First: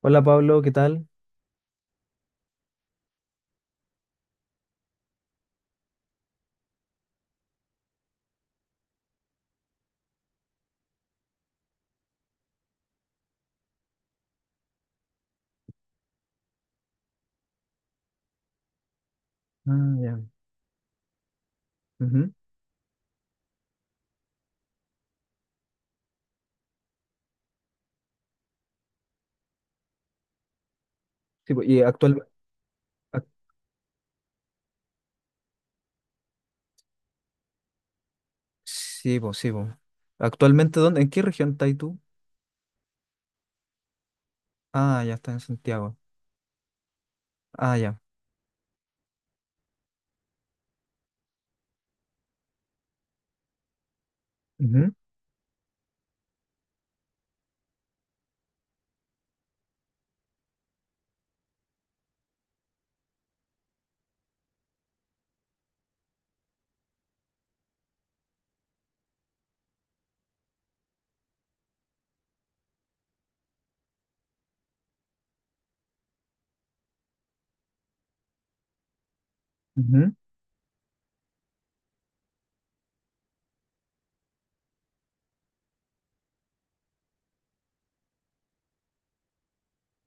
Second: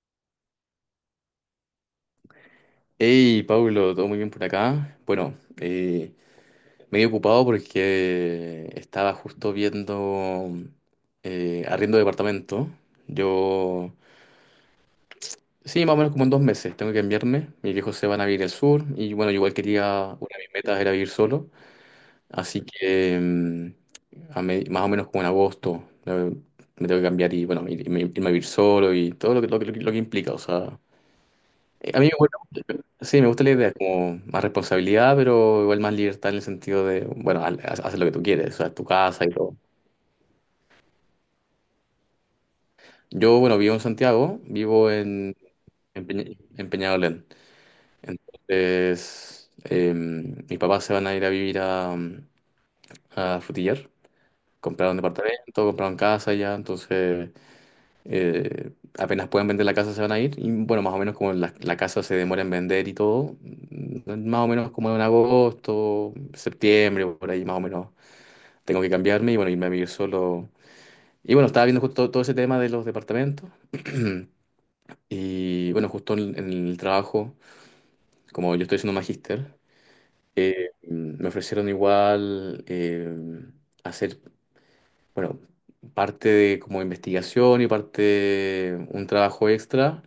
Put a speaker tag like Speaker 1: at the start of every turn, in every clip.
Speaker 1: Hola Pablo, ¿qué tal?
Speaker 2: Hey, Pablo, ¿todo muy bien por acá? Bueno, medio ocupado porque estaba justo viendo arriendo de departamento. Yo, sí, más o menos como en dos meses tengo que enviarme. Mis viejos se van a vivir al sur y bueno, yo igual
Speaker 1: Ah,
Speaker 2: quería,
Speaker 1: ya.
Speaker 2: una de mis metas era vivir solo.
Speaker 1: Ujú.
Speaker 2: Así que más o menos como en agosto me tengo que cambiar y bueno, irme, irme a vivir solo y todo lo que, lo que implica. O sea,
Speaker 1: Sí, po, y
Speaker 2: a mí
Speaker 1: actual...
Speaker 2: me sí,
Speaker 1: ac-
Speaker 2: me gusta la idea, como más responsabilidad, pero igual más libertad en el sentido de, bueno, haces lo que tú quieres, o sea, tu
Speaker 1: sí,
Speaker 2: casa y
Speaker 1: po, sí,
Speaker 2: todo.
Speaker 1: po. Actualmente, ¿dónde? ¿En qué región estás tú?
Speaker 2: Yo, bueno, vivo en Santiago, vivo
Speaker 1: Ah, ya está
Speaker 2: en,
Speaker 1: en Santiago.
Speaker 2: en, en Peñalolén.
Speaker 1: Ah, ya.
Speaker 2: Entonces, mis papás se van a ir a vivir a Frutillar.
Speaker 1: Ujú,
Speaker 2: Compraron departamento, compraron casa ya, entonces apenas pueden vender la casa se van a ir. Y bueno, más o menos como la casa se demora en vender y todo, más o menos como en agosto, septiembre, por ahí más o menos tengo que cambiarme y bueno, irme a vivir solo. Y bueno, estaba viendo justo todo ese tema de los departamentos. Y bueno, justo en el trabajo, como yo estoy haciendo magíster,
Speaker 1: ujú.
Speaker 2: me ofrecieron igual hacer, bueno, parte de como investigación y parte un trabajo extra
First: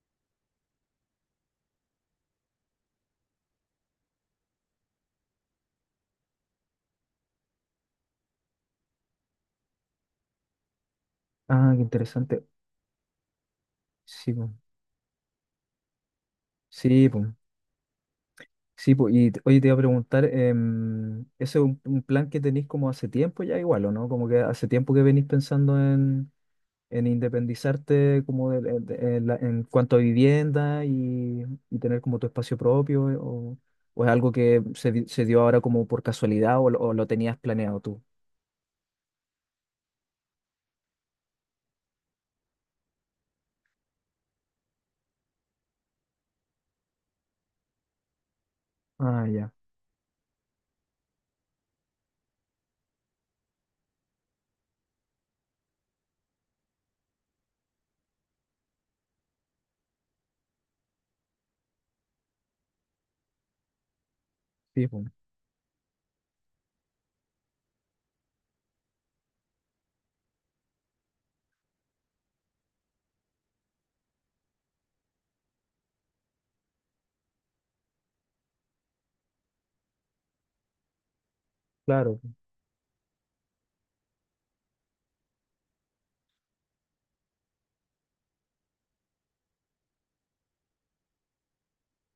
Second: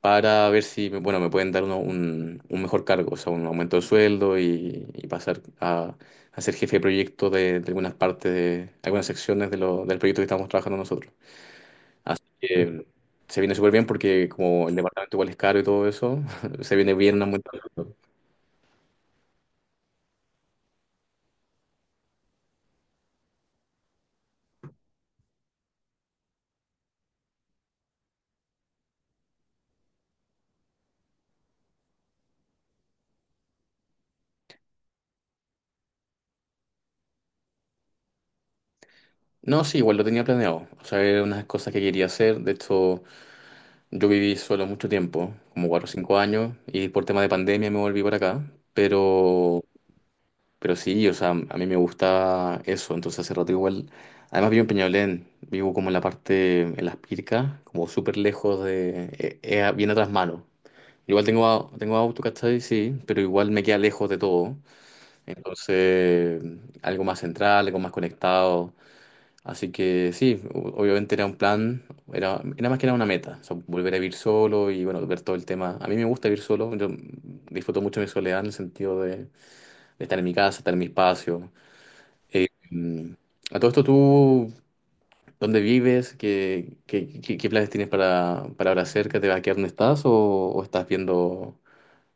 Speaker 2: para ver si, bueno, me pueden dar un mejor cargo, o sea, un aumento de sueldo y pasar a ser jefe de proyecto de algunas partes, de algunas secciones de del proyecto que estamos trabajando nosotros.
Speaker 1: Ah, qué interesante.
Speaker 2: Eh, se viene súper bien porque
Speaker 1: Sí, po.
Speaker 2: como el departamento igual es caro y todo eso, se viene
Speaker 1: Sí,
Speaker 2: bien
Speaker 1: po.
Speaker 2: una multa.
Speaker 1: Sí, po. Oye, te iba a preguntar, ¿ese es un plan que tenéis como hace tiempo ya igual, o no? Como que hace tiempo que venís pensando en independizarte como en cuanto a vivienda y tener como tu espacio propio o es algo que se dio ahora como por casualidad o, lo tenías planeado tú?
Speaker 2: No, sí, igual lo tenía planeado. O sea, eran unas cosas que quería hacer. De hecho, yo viví solo mucho tiempo, como cuatro o cinco años, y por tema de pandemia me volví para acá.
Speaker 1: Ah, ya.
Speaker 2: Pero sí, o sea, a mí me gusta eso. Entonces hace rato igual, además vivo en Peñalolén, vivo como en la parte, en las Pircas, como súper lejos de, bien atrás mano. Igual tengo, tengo auto, ¿cachai? Sí, pero igual me queda lejos de todo.
Speaker 1: Sí, pues,
Speaker 2: Entonces, algo más central, algo más conectado. Así que sí, obviamente era un plan, era más que era una meta, o sea, volver a vivir solo y bueno, ver todo el tema. A mí me gusta vivir solo, yo disfruto mucho mi soledad en el sentido de estar en mi casa, estar en mi espacio.
Speaker 1: claro.
Speaker 2: Eh, mm, a todo esto, ¿tú dónde vives? ¿Qué, qué planes tienes para ahora cerca? ¿Te vas a quedar donde estás o estás viendo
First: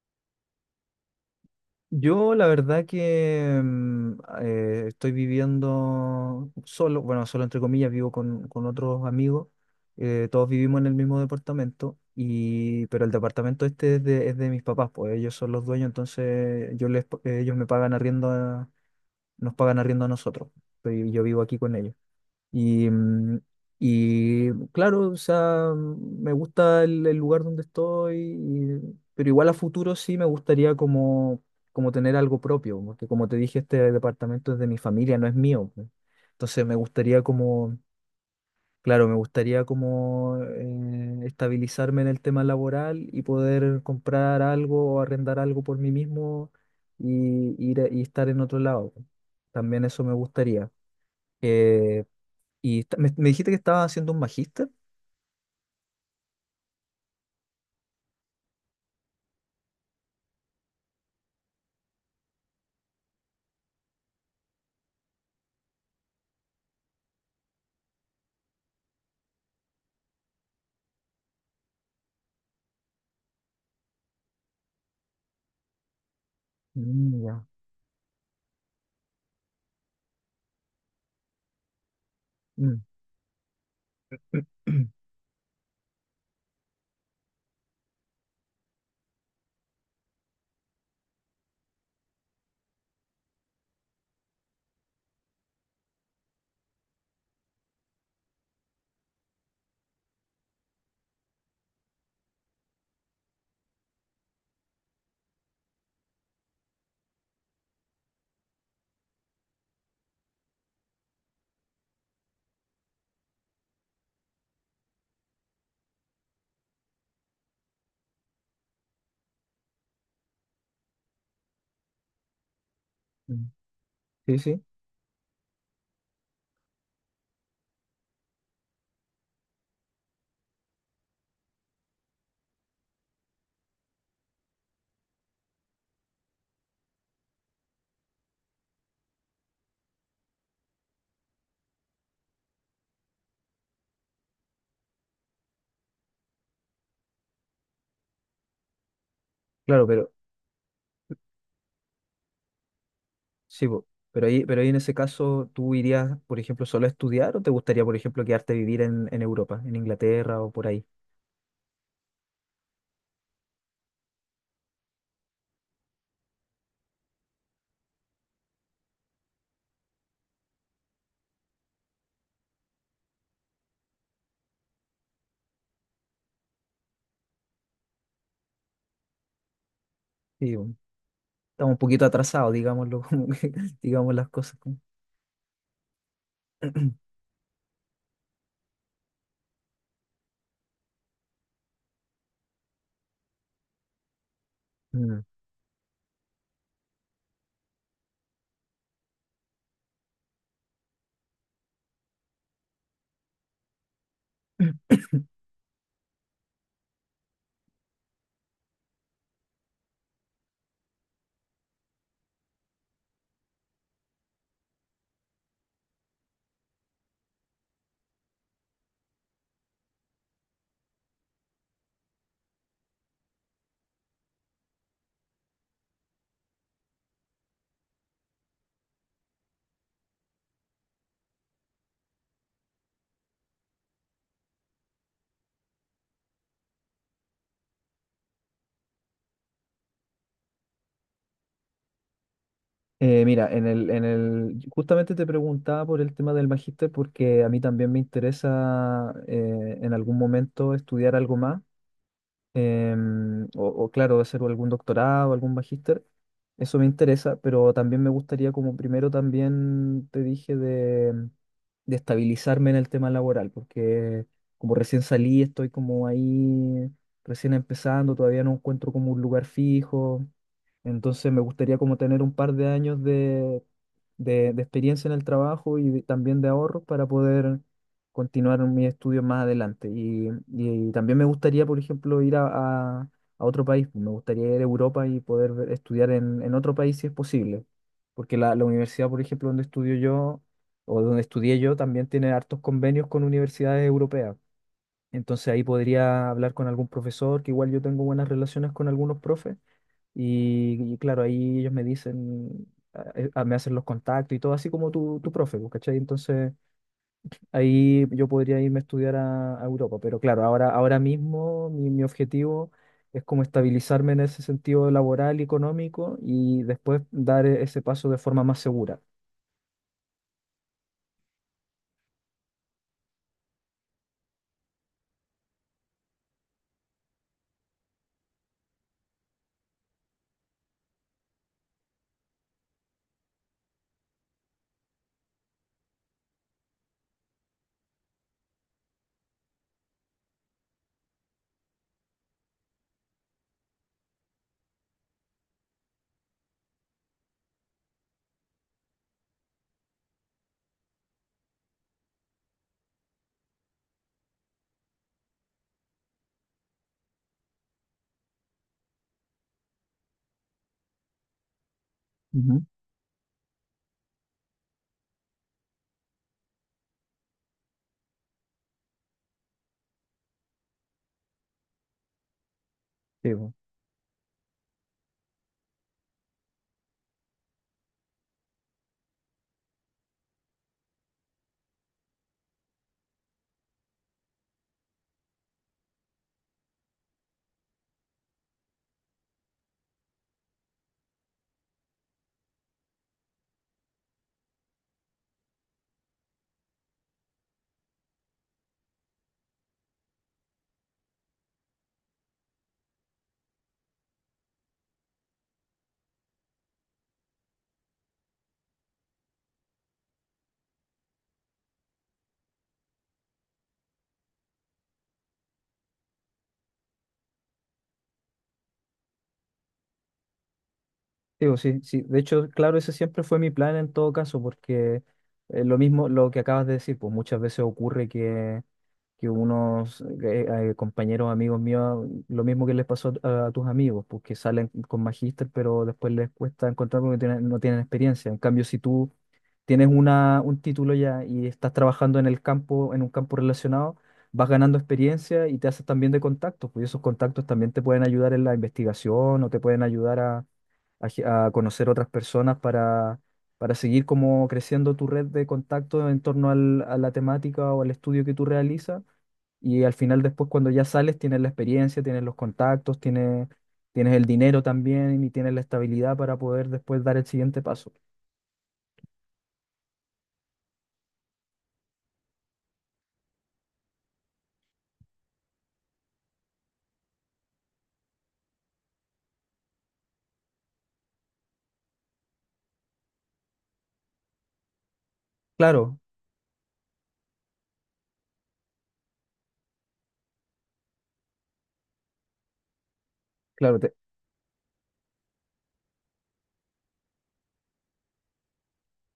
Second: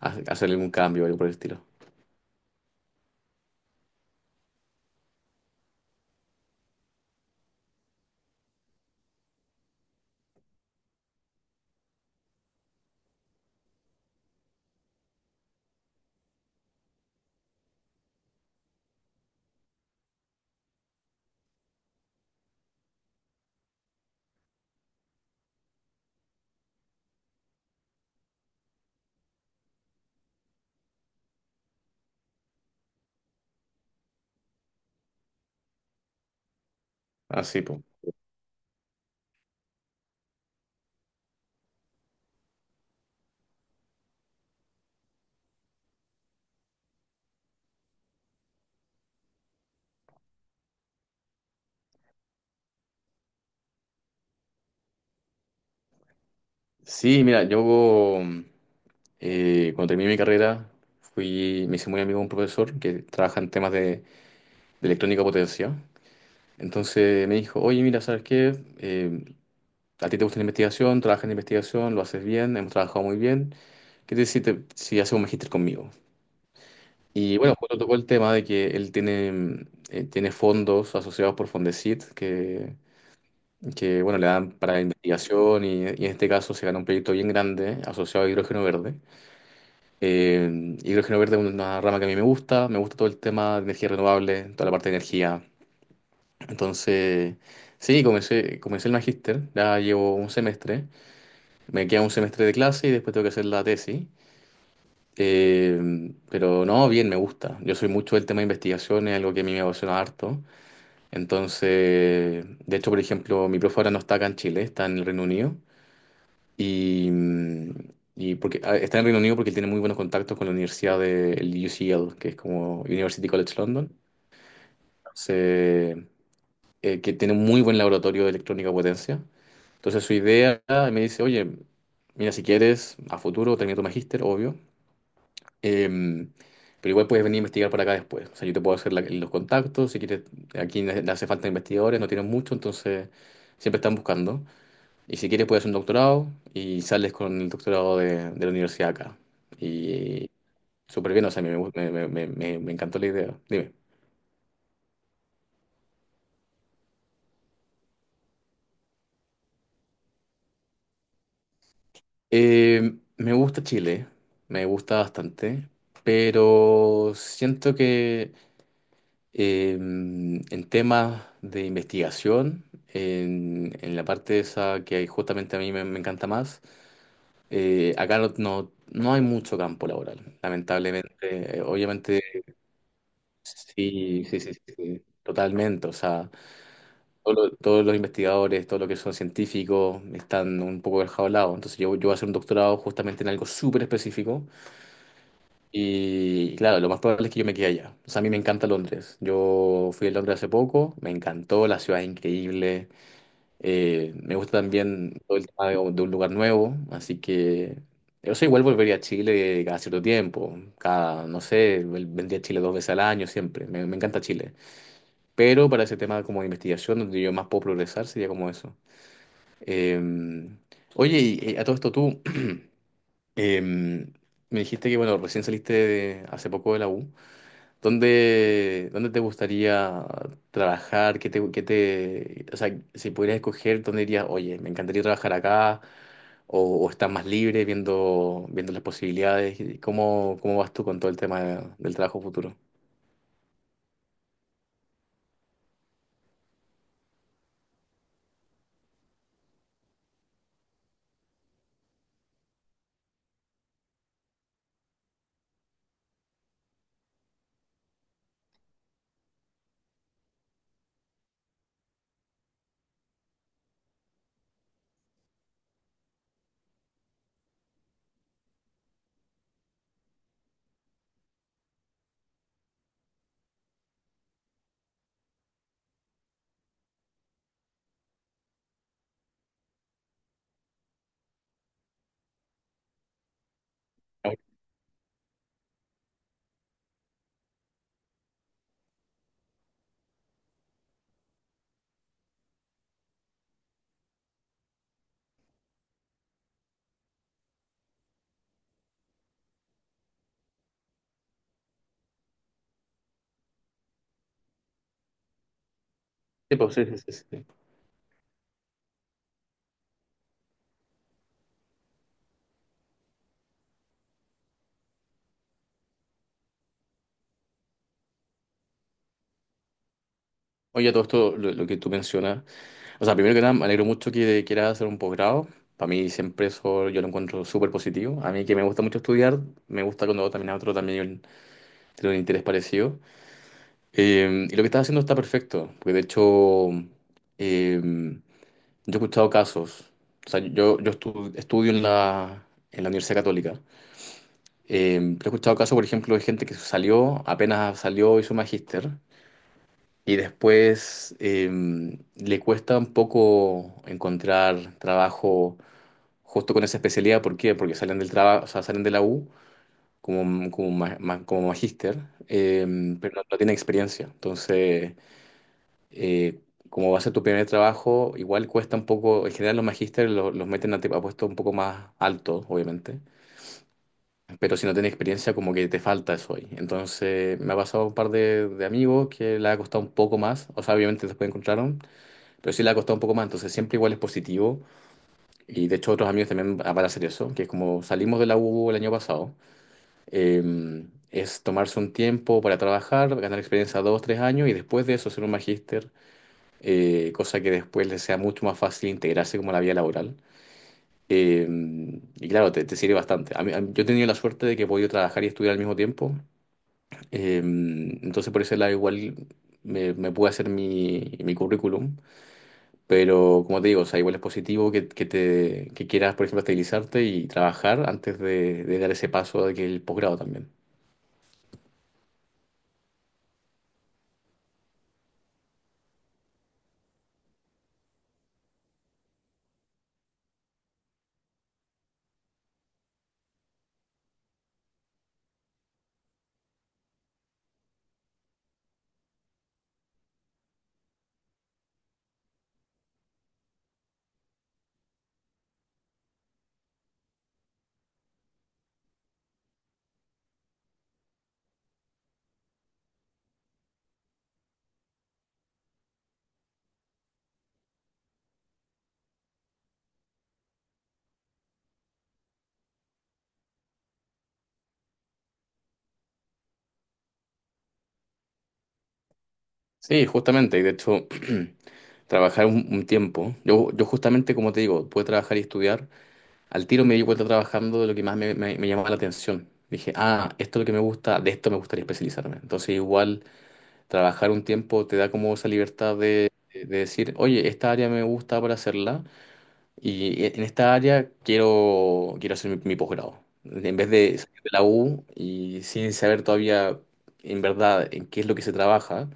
Speaker 2: hacer algún cambio o algo por el estilo?
Speaker 1: Yo la verdad que estoy viviendo solo, bueno, solo entre comillas, vivo con otros amigos, todos vivimos en el mismo departamento, y, pero el departamento este es es de mis papás, pues ellos son los dueños, entonces ellos me pagan arriendo, nos pagan arriendo a nosotros, y yo vivo aquí con ellos. Y, mm, y claro, o sea, me gusta el lugar donde estoy, pero igual a futuro sí me gustaría como, como tener algo propio, porque como te dije, este departamento es de mi familia, no es mío, pues. Entonces me gustaría
Speaker 2: Así,
Speaker 1: como, claro, me gustaría como estabilizarme en el tema laboral y poder comprar algo o arrendar algo por mí mismo y, y estar en otro lado, pues. También eso me gustaría. Eh, me, me dijiste que estaba haciendo un magíster.
Speaker 2: sí, mira, yo mm, cuando terminé mi carrera fui, me hice muy amigo de un profesor que trabaja en temas de electrónica potencia. Entonces me dijo, oye, mira, ¿sabes qué? Eh, a ti te gusta la investigación, trabajas en investigación, lo haces bien, hemos trabajado muy bien. ¿Qué te si haces un magíster conmigo?
Speaker 1: Mm,
Speaker 2: Y
Speaker 1: ya.
Speaker 2: bueno, justo tocó el tema de que él tiene, tiene fondos asociados por Fondesit
Speaker 1: Mm.
Speaker 2: que bueno, le dan para investigación y en este caso se ganó un proyecto bien grande asociado a hidrógeno verde. Y hidrógeno verde es una rama que a mí me gusta todo el tema de energía renovable, toda la parte de energía. Entonces, sí, comencé, comencé el magíster, ya llevo un semestre, me queda un semestre de clase y después tengo que hacer la tesis. Pero no, bien, me gusta. Yo soy mucho del tema de investigación, es algo que a mí me apasiona harto. Entonces, de hecho, por ejemplo, mi profe ahora no está acá en Chile, está en el Reino Unido. Y, y porque ah, está en Reino Unido porque él tiene muy buenos contactos con la Universidad de el UCL, que es como University
Speaker 1: Mm.
Speaker 2: College London.
Speaker 1: Sí, sí.
Speaker 2: Entonces, que tiene un muy buen laboratorio de electrónica potencia. Entonces su idea él me dice, oye, mira, si quieres, a futuro termina tu magíster, obvio, em, pero igual puedes venir a investigar para acá después. O sea, yo te puedo hacer los contactos, si quieres, aquí le le hace falta investigadores, no tienen mucho, entonces siempre están buscando. Y si quieres puedes hacer un doctorado y sales con el doctorado de la universidad acá.
Speaker 1: Claro, pero
Speaker 2: Y súper bien, o sea, me encantó la idea.
Speaker 1: sí,
Speaker 2: Dime.
Speaker 1: po. Pero ahí en ese caso, ¿tú irías, por ejemplo, solo a estudiar o te gustaría, por ejemplo, quedarte a vivir en Europa, en Inglaterra o por ahí?
Speaker 2: Me gusta Chile, me gusta bastante, pero siento que en temas de investigación, en la parte esa que justamente a mí me encanta más, acá no, no hay mucho campo laboral,
Speaker 1: Sí, po.
Speaker 2: lamentablemente.
Speaker 1: Estamos un poquito
Speaker 2: Obviamente
Speaker 1: atrasados, digámoslo, digamos
Speaker 2: sí,
Speaker 1: las cosas.
Speaker 2: totalmente. O sea, todos los investigadores, todos los que son científicos, están un poco enjaulados. Entonces yo voy a hacer un doctorado justamente en algo súper específico.
Speaker 1: Mm.
Speaker 2: Y claro, lo más probable es que yo me quede allá. O sea, a mí me encanta Londres. Yo fui a Londres hace poco, me encantó, la ciudad es increíble. Me gusta también todo el tema de un lugar nuevo. Así que, o sea, igual volvería a Chile cada cierto tiempo. Cada, no sé, vendría a Chile dos veces al año siempre. Me encanta Chile. Pero para ese tema como de investigación, donde yo más puedo progresar, sería como eso. Eh, oye, y, a todo esto tú, me dijiste que, bueno, recién hace poco de la U. ¿Dónde, dónde te gustaría trabajar? Qué te, o sea, si pudieras escoger, ¿dónde dirías, oye, me encantaría trabajar acá? O estás más libre viendo, viendo las posibilidades? ¿Y cómo, cómo vas tú con todo el tema del trabajo futuro?
Speaker 1: Mira, justamente te preguntaba por el tema del magíster porque a mí también me interesa en algún momento estudiar algo más o claro, hacer algún doctorado, algún magíster, eso me interesa, pero también me gustaría, como primero también te dije, de estabilizarme en el tema laboral, porque como recién salí, estoy como ahí, recién empezando, todavía no encuentro como un lugar fijo, entonces me gustaría como tener un par de años de experiencia en el trabajo y también de ahorros para poder continuar mis estudios más adelante. Y también me gustaría, por ejemplo, a- a otro país. Me gustaría ir a Europa y poder estudiar en otro país si es posible. Porque la universidad, por ejemplo, donde estudio yo, o donde estudié yo, también tiene hartos convenios con universidades europeas. Entonces ahí podría hablar con algún profesor, que igual yo tengo buenas relaciones con algunos profes. Y claro, ahí ellos me dicen, a- me hacen los contactos y todo, así como tu profe, pues, ¿cachai? Entonces...
Speaker 2: Sí, pues, sí, sí.
Speaker 1: Ahí yo podría irme a estudiar a Europa, pero claro, ahora, ahora mismo mi objetivo es como estabilizarme en ese sentido laboral y económico y después ese paso de forma más segura.
Speaker 2: Oye, a todo esto, lo que tú mencionas, o sea, primero que nada, me alegro mucho que quieras hacer un posgrado. Para mí siempre eso yo lo encuentro súper positivo. A mí que me gusta mucho estudiar, me gusta cuando también a otro también tiene un interés parecido. Y lo que estás haciendo está perfecto, porque de hecho yo he escuchado casos, o sea, yo, estudio en la Universidad Católica. Pero he escuchado casos, por ejemplo, de gente que salió, apenas salió, hizo magíster, y después le cuesta un poco encontrar trabajo justo con esa especialidad, ¿por qué? Porque salen del trabajo, o sea, salen de la U como, como, como magíster,
Speaker 1: Ujú.
Speaker 2: eh, pero no, no tienen experiencia. Entonces, eh, como va a ser tu primer trabajo, igual cuesta un poco, en general los magísteres meten a, a puestos un poco más altos, obviamente,
Speaker 1: Sí,
Speaker 2: pero si no tienes experiencia, como que te falta eso ahí. Entonces, me ha pasado un par de amigos que le ha costado un poco más, o sea, obviamente después encontraron, pero sí le ha costado un poco más, entonces siempre igual es positivo. Y de hecho otros amigos también van a hacer eso, que es como salimos de la U el año pasado, eh, es tomarse un tiempo para trabajar, ganar experiencia dos, tres años y después de eso hacer un magíster, cosa que después les sea mucho más fácil integrarse como a la vida laboral. Eh, y claro, te sirve bastante. Yo he tenido la suerte de que he podido trabajar y estudiar al mismo tiempo, entonces por eso igual me, me pude hacer mi, mi currículum, pero como te digo, o sea, igual es positivo que te, que quieras, por ejemplo, estabilizarte y trabajar antes de dar ese paso de que el posgrado también.
Speaker 1: digo, sí, sí. De hecho, claro, ese siempre fue mi plan en todo caso, porque lo mismo, lo que acabas de decir, pues muchas veces ocurre que unos compañeros, amigos míos, lo mismo que les pasó a tus amigos, pues que salen con magíster, pero después les cuesta encontrar porque no tienen experiencia. En cambio, si tú tienes un título ya y estás trabajando en el campo, en un campo relacionado, vas ganando experiencia y te haces también de contactos, pues, y esos contactos también te pueden ayudar en la investigación o te pueden ayudar a conocer otras personas para seguir como creciendo tu red de contacto en torno a la temática o al estudio que tú realizas. Y al final después cuando ya sales tienes la experiencia, tienes los contactos, tienes, tienes el dinero también y tienes la estabilidad para poder después dar el siguiente paso.
Speaker 2: Sí, justamente, y de hecho, trabajar un tiempo. Yo justamente, como te digo, pude trabajar y estudiar. Al tiro me di cuenta trabajando de lo que más me llamaba la atención. Dije, ah, esto es lo que me gusta, de esto me gustaría especializarme. Entonces, igual, trabajar un tiempo te da como esa libertad
Speaker 1: Claro,
Speaker 2: de decir, oye, esta área me gusta para hacerla. Y en esta área quiero, quiero hacer mi, mi posgrado. En
Speaker 1: claro,
Speaker 2: vez
Speaker 1: te,
Speaker 2: de salir de la U y sin saber todavía en verdad en qué es lo que se trabaja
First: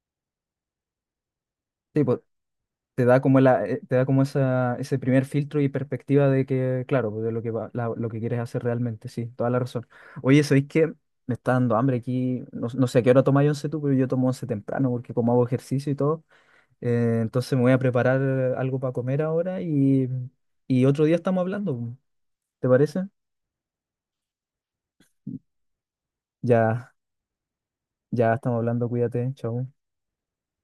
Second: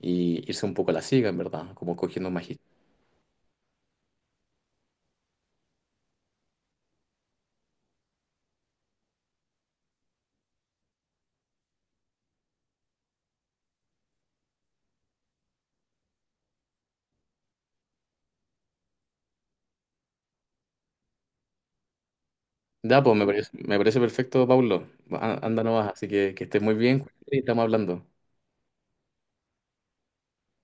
Speaker 2: y irse un poco a la siga, en verdad, como
Speaker 1: sí, pues,
Speaker 2: cogiendo un magíster.
Speaker 1: te da como te da como esa, ese primer filtro y perspectiva de que, claro, pues, de lo lo que quieres hacer realmente, sí, toda la razón. Oye, ¿sabéis qué? Me está dando hambre aquí, no, no sé a qué hora tomáis once tú, pero yo tomo once temprano porque como hago ejercicio y todo, entonces me voy a preparar algo para comer ahora y otro día estamos hablando, ¿te
Speaker 2: Ya,
Speaker 1: parece?
Speaker 2: pues me parece perfecto, Pablo. A- anda nomás, así que estés muy
Speaker 1: Ya,
Speaker 2: bien y estamos hablando.
Speaker 1: ya estamos hablando, cuídate, chao.